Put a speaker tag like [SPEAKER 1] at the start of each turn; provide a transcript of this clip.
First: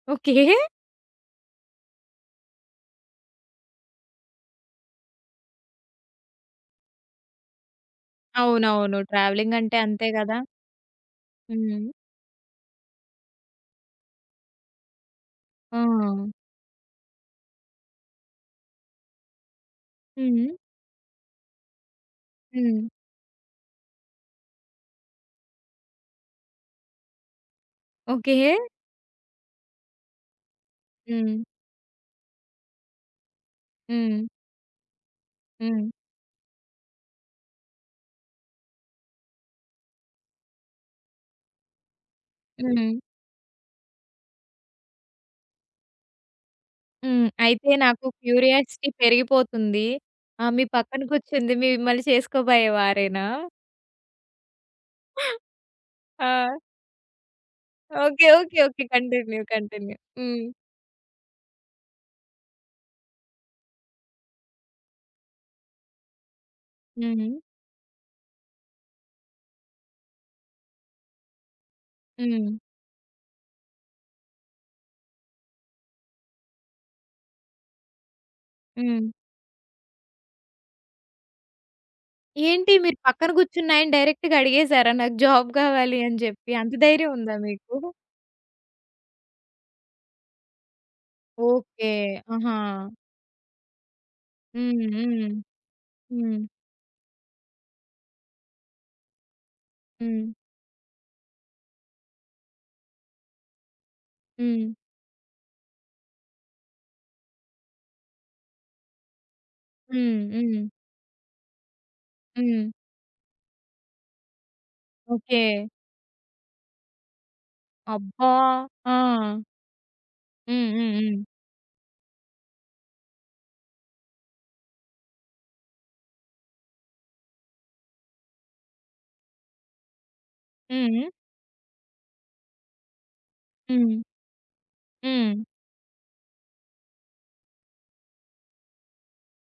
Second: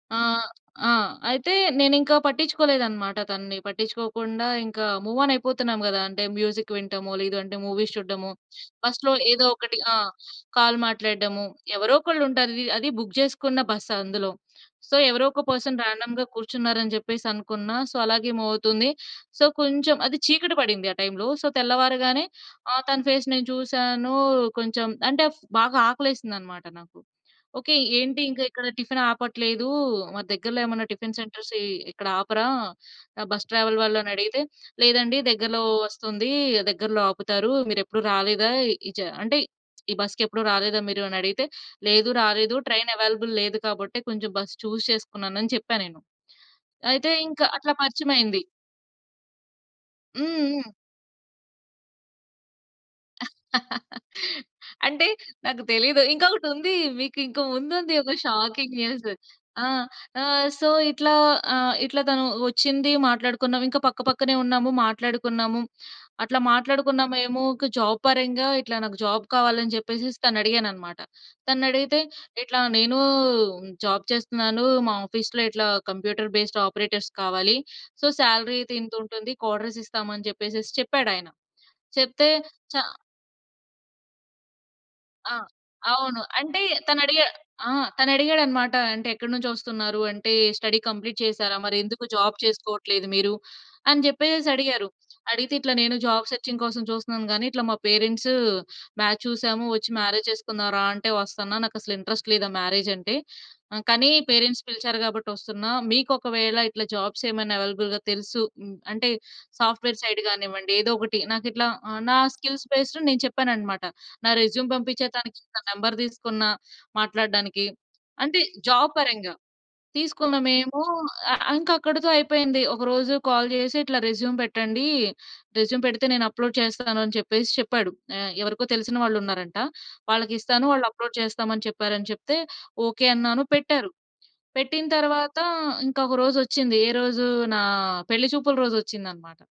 [SPEAKER 1] Okay.
[SPEAKER 2] ఆహ్, ఆ! అయితే నేనింకా పట్టించుకోలేదు అన్నమాట తనని. పట్టించుకోకుండా ఇంకా మూవ్ ఆన్ అయిపోతున్నాం గదా! అంటే మ్యూజిక్ వినటము లేదంటే మూవీస్ చూడటము.
[SPEAKER 1] అవునవును.
[SPEAKER 2] బస్‌లొ ఏదో
[SPEAKER 1] ట్రావెలింగ్
[SPEAKER 2] ఒకటి
[SPEAKER 1] అంటే
[SPEAKER 2] ఆ!
[SPEAKER 1] అంతే గదా!
[SPEAKER 2] కాల్ మాట్లాడడము.
[SPEAKER 1] హ్మ్.
[SPEAKER 2] ఎవరోకళ్ళు ఉంటారు. వి అది బుక్ చేసుకున్న బస్ అందులో. సో ఎవరో ఒక పర్సన్ రాండమ్‌గా
[SPEAKER 1] ఆ!
[SPEAKER 2] కూర్చున్నారు అని చెప్పేసి అనుకున్న. సో అలాగే మూవ్ అవుతుంది. సో కొంచెం అది
[SPEAKER 1] హ్మ్.
[SPEAKER 2] చీకటి పడింది ఆ టైమ్‌లొ. సో తెల్లవారగానే
[SPEAKER 1] హ్మ్.
[SPEAKER 2] ఆహ్, తన ఫేస్ నేను చూసాను. కొంచెం అంటే బాగా ఆకలేసింది అన్నమాట నాకు. ఓకే. ఏంటి ఇంకా
[SPEAKER 1] ఓకే.
[SPEAKER 2] ఇక్కడ టిఫిన్ ఆపట్లేదు మా దగ్గరలో ఏమన్నా టిఫిన్
[SPEAKER 1] హ్మ్.
[SPEAKER 2] సెంటర్స్ ఇక్కడ ఆపరా! బస్ ట్రావెల్ వాళ్ళు
[SPEAKER 1] హ్మ్.
[SPEAKER 2] అనడిగితే. లేదండి దగ్గరలో
[SPEAKER 1] హ్మ్.
[SPEAKER 2] వస్తుంది, దగ్గరలో ఆపుతారు. మీరెప్పుడు రాలేదా? ఇజ అంటే ఈ బస్‌కెప్పుడు రాలేదా మీరు అని అడిగితే. లేదు, రాలేదు. ట్రైన్
[SPEAKER 1] హ్మ్.
[SPEAKER 2] అవైలబుల్ లేదు కాబట్టే కొంచెం బస్ చూస్ చేసుకున్నాను అని చెప్పా నేను. అయితే
[SPEAKER 1] హ్మ్.
[SPEAKER 2] ఇంక
[SPEAKER 1] అయితే
[SPEAKER 2] అట్లా
[SPEAKER 1] నాకు
[SPEAKER 2] పరిచమైంది.
[SPEAKER 1] క్యూరియాసిటీ పెరిగిపోతుంది. ఆహ్,
[SPEAKER 2] హ్మ్.
[SPEAKER 1] మీ
[SPEAKER 2] హ్మ్.
[SPEAKER 1] పక్కన కూర్చుంది మిమ్మల్ని చేసుకోబోయే వారేనా?
[SPEAKER 2] అంటే నాకు తెలిదు.
[SPEAKER 1] ఆ!
[SPEAKER 2] ఇంకొకటుంది. మీకు ఇంకా ముందుంది ఒక
[SPEAKER 1] okay. Okay.
[SPEAKER 2] Shocking
[SPEAKER 1] okay.
[SPEAKER 2] News.
[SPEAKER 1] Continue.
[SPEAKER 2] ఆహ్,
[SPEAKER 1] కంటిన్యూ. హ్మ్.
[SPEAKER 2] ఆహ్, సో ఇట్లా ఆహ్, ఇట్లా తను వచ్చింది, మాట్లాడుకున్నాం. ఇంకా పక్క పక్కనే ఉన్నాము, మాట్లాడుకున్నాము. అట్లా
[SPEAKER 1] హ్మ్.
[SPEAKER 2] మాట్లాడుకున్నామేమో ఒక జాబ్ పరంగా ఇట్లా నాకు జాబ్ కావాలి అని చెప్పేసెసి తన అడిగానన్నమాట. తనని అడిగితే
[SPEAKER 1] హ్మ్.
[SPEAKER 2] ఇట్లా నేను జాబ్ చేస్తున్నాను మా ఆఫీసులో ఇట్లా కంప్యూటర్ బేస్డ్ ఆపరేటర్స్ కావాలి. సో సాలరీ ఇది
[SPEAKER 1] హ్మ్.
[SPEAKER 2] ఇంతుంటుంది. క్వార్టర్స్ ఇస్తాము అని చెప్పేసేసి చెప్పాడాయన. చెప్తే
[SPEAKER 1] ఏంటి
[SPEAKER 2] చ
[SPEAKER 1] మీరు పక్కన కూర్చున్నాయన్ని డైరెక్ట్‌గా అడిగేసారా? నాకు
[SPEAKER 2] ఆ!
[SPEAKER 1] జాబ్ గావాలి అని
[SPEAKER 2] అవును.
[SPEAKER 1] చెప్పి.
[SPEAKER 2] అంటే
[SPEAKER 1] అంత ధైర్యం
[SPEAKER 2] తనడిగ
[SPEAKER 1] ఉందా మీకు?
[SPEAKER 2] ఆహ్, తనడిగాడనమాట, అంటే ఎక్కడి నుంచి వస్తున్నారు అంటే స్టడీ కంప్లీట్ చేసారా? మరి
[SPEAKER 1] ఓకే.
[SPEAKER 2] ఎందుకు జాబ్
[SPEAKER 1] ఆహా!
[SPEAKER 2] చేసుకోవట్లేదు మీరు అని చెప్పేసేసి
[SPEAKER 1] హ్మ్.
[SPEAKER 2] అడిగారు.
[SPEAKER 1] హ్మ్.
[SPEAKER 2] అడిగితే ఇట్లా నేను జాబ్
[SPEAKER 1] హ్మ్.
[SPEAKER 2] సెర్చింగ్ కోసం చూస్తున్నాను గానీ ఇట్లా మా పేరెంట్స్ మాచ్ చూసాము వచ్చి మ్యారేజ్
[SPEAKER 1] హ్మ్.
[SPEAKER 2] చేసుకుందాం రా! అంటే వస్తన్న, నాకసలు ఇంట్రెస్ట్ లేదు ఆ మ్యారేజ్ అంటే ఆహ్, కానీ పేరెంట్స్
[SPEAKER 1] హ్మ్.
[SPEAKER 2] పిలిచారు కాబట్టి ఒస్తున్న. మీకొకవేళ ఇట్లా జాబ్స్ ఏమైనా అవైలబుల్‌గా తెలుసు అంటే సాఫ్ట్‌వేర్
[SPEAKER 1] హ్మ్.
[SPEAKER 2] సైడ్
[SPEAKER 1] హ్మ్.
[SPEAKER 2] గానివ్వండి ఏదో ఒకటి. నాకు ఇట్లా నా స్కిల్స్
[SPEAKER 1] హ్మ్.
[SPEAKER 2] బేస్డ్ నేను చెప్పానన్నమాట. నా రెస్యూమ్ పంపిచా తనకి, తన
[SPEAKER 1] ఓకే.
[SPEAKER 2] నంబర్ తీసుకున్న మాట్లాడడానికి
[SPEAKER 1] అబ్బా!
[SPEAKER 2] అంటే జాబ్ పరంగా.
[SPEAKER 1] ఆ!
[SPEAKER 2] తీసుకున్న
[SPEAKER 1] హ్మ్.
[SPEAKER 2] మేము
[SPEAKER 1] హ్మ్. హ్మ్.
[SPEAKER 2] ఆహ్, ఇంకా అక్కడితో అయిపోయింది. ఒకరోజు కాల్ జేసి ఇట్లా రెస్యూమ్ పెట్టండి, రెస్యూమ్ పెడితే నేను అప్‌లోడ్ చేస్తాను అని చెప్పేసి చెప్పాడు. ఆహ్, ఎవరికో తెలిసిన వాళ్ళున్నారంట. వాళ్ళకిస్తాను వాళ్ళు
[SPEAKER 1] హ్మ్.
[SPEAKER 2] అప్‌లోడ్ చేస్తాం అని చెప్పారు అని చెప్తే. ఓకే అన్నాను, పెట్టారు.
[SPEAKER 1] హ్మ్.
[SPEAKER 2] పెట్టిన తరువాత
[SPEAKER 1] హ్మ్.
[SPEAKER 2] ఇంక ఒక రోజొచ్చింది. ఏరోజు నా పెళ్లి చూపుల రోజొచ్చిందనమాట.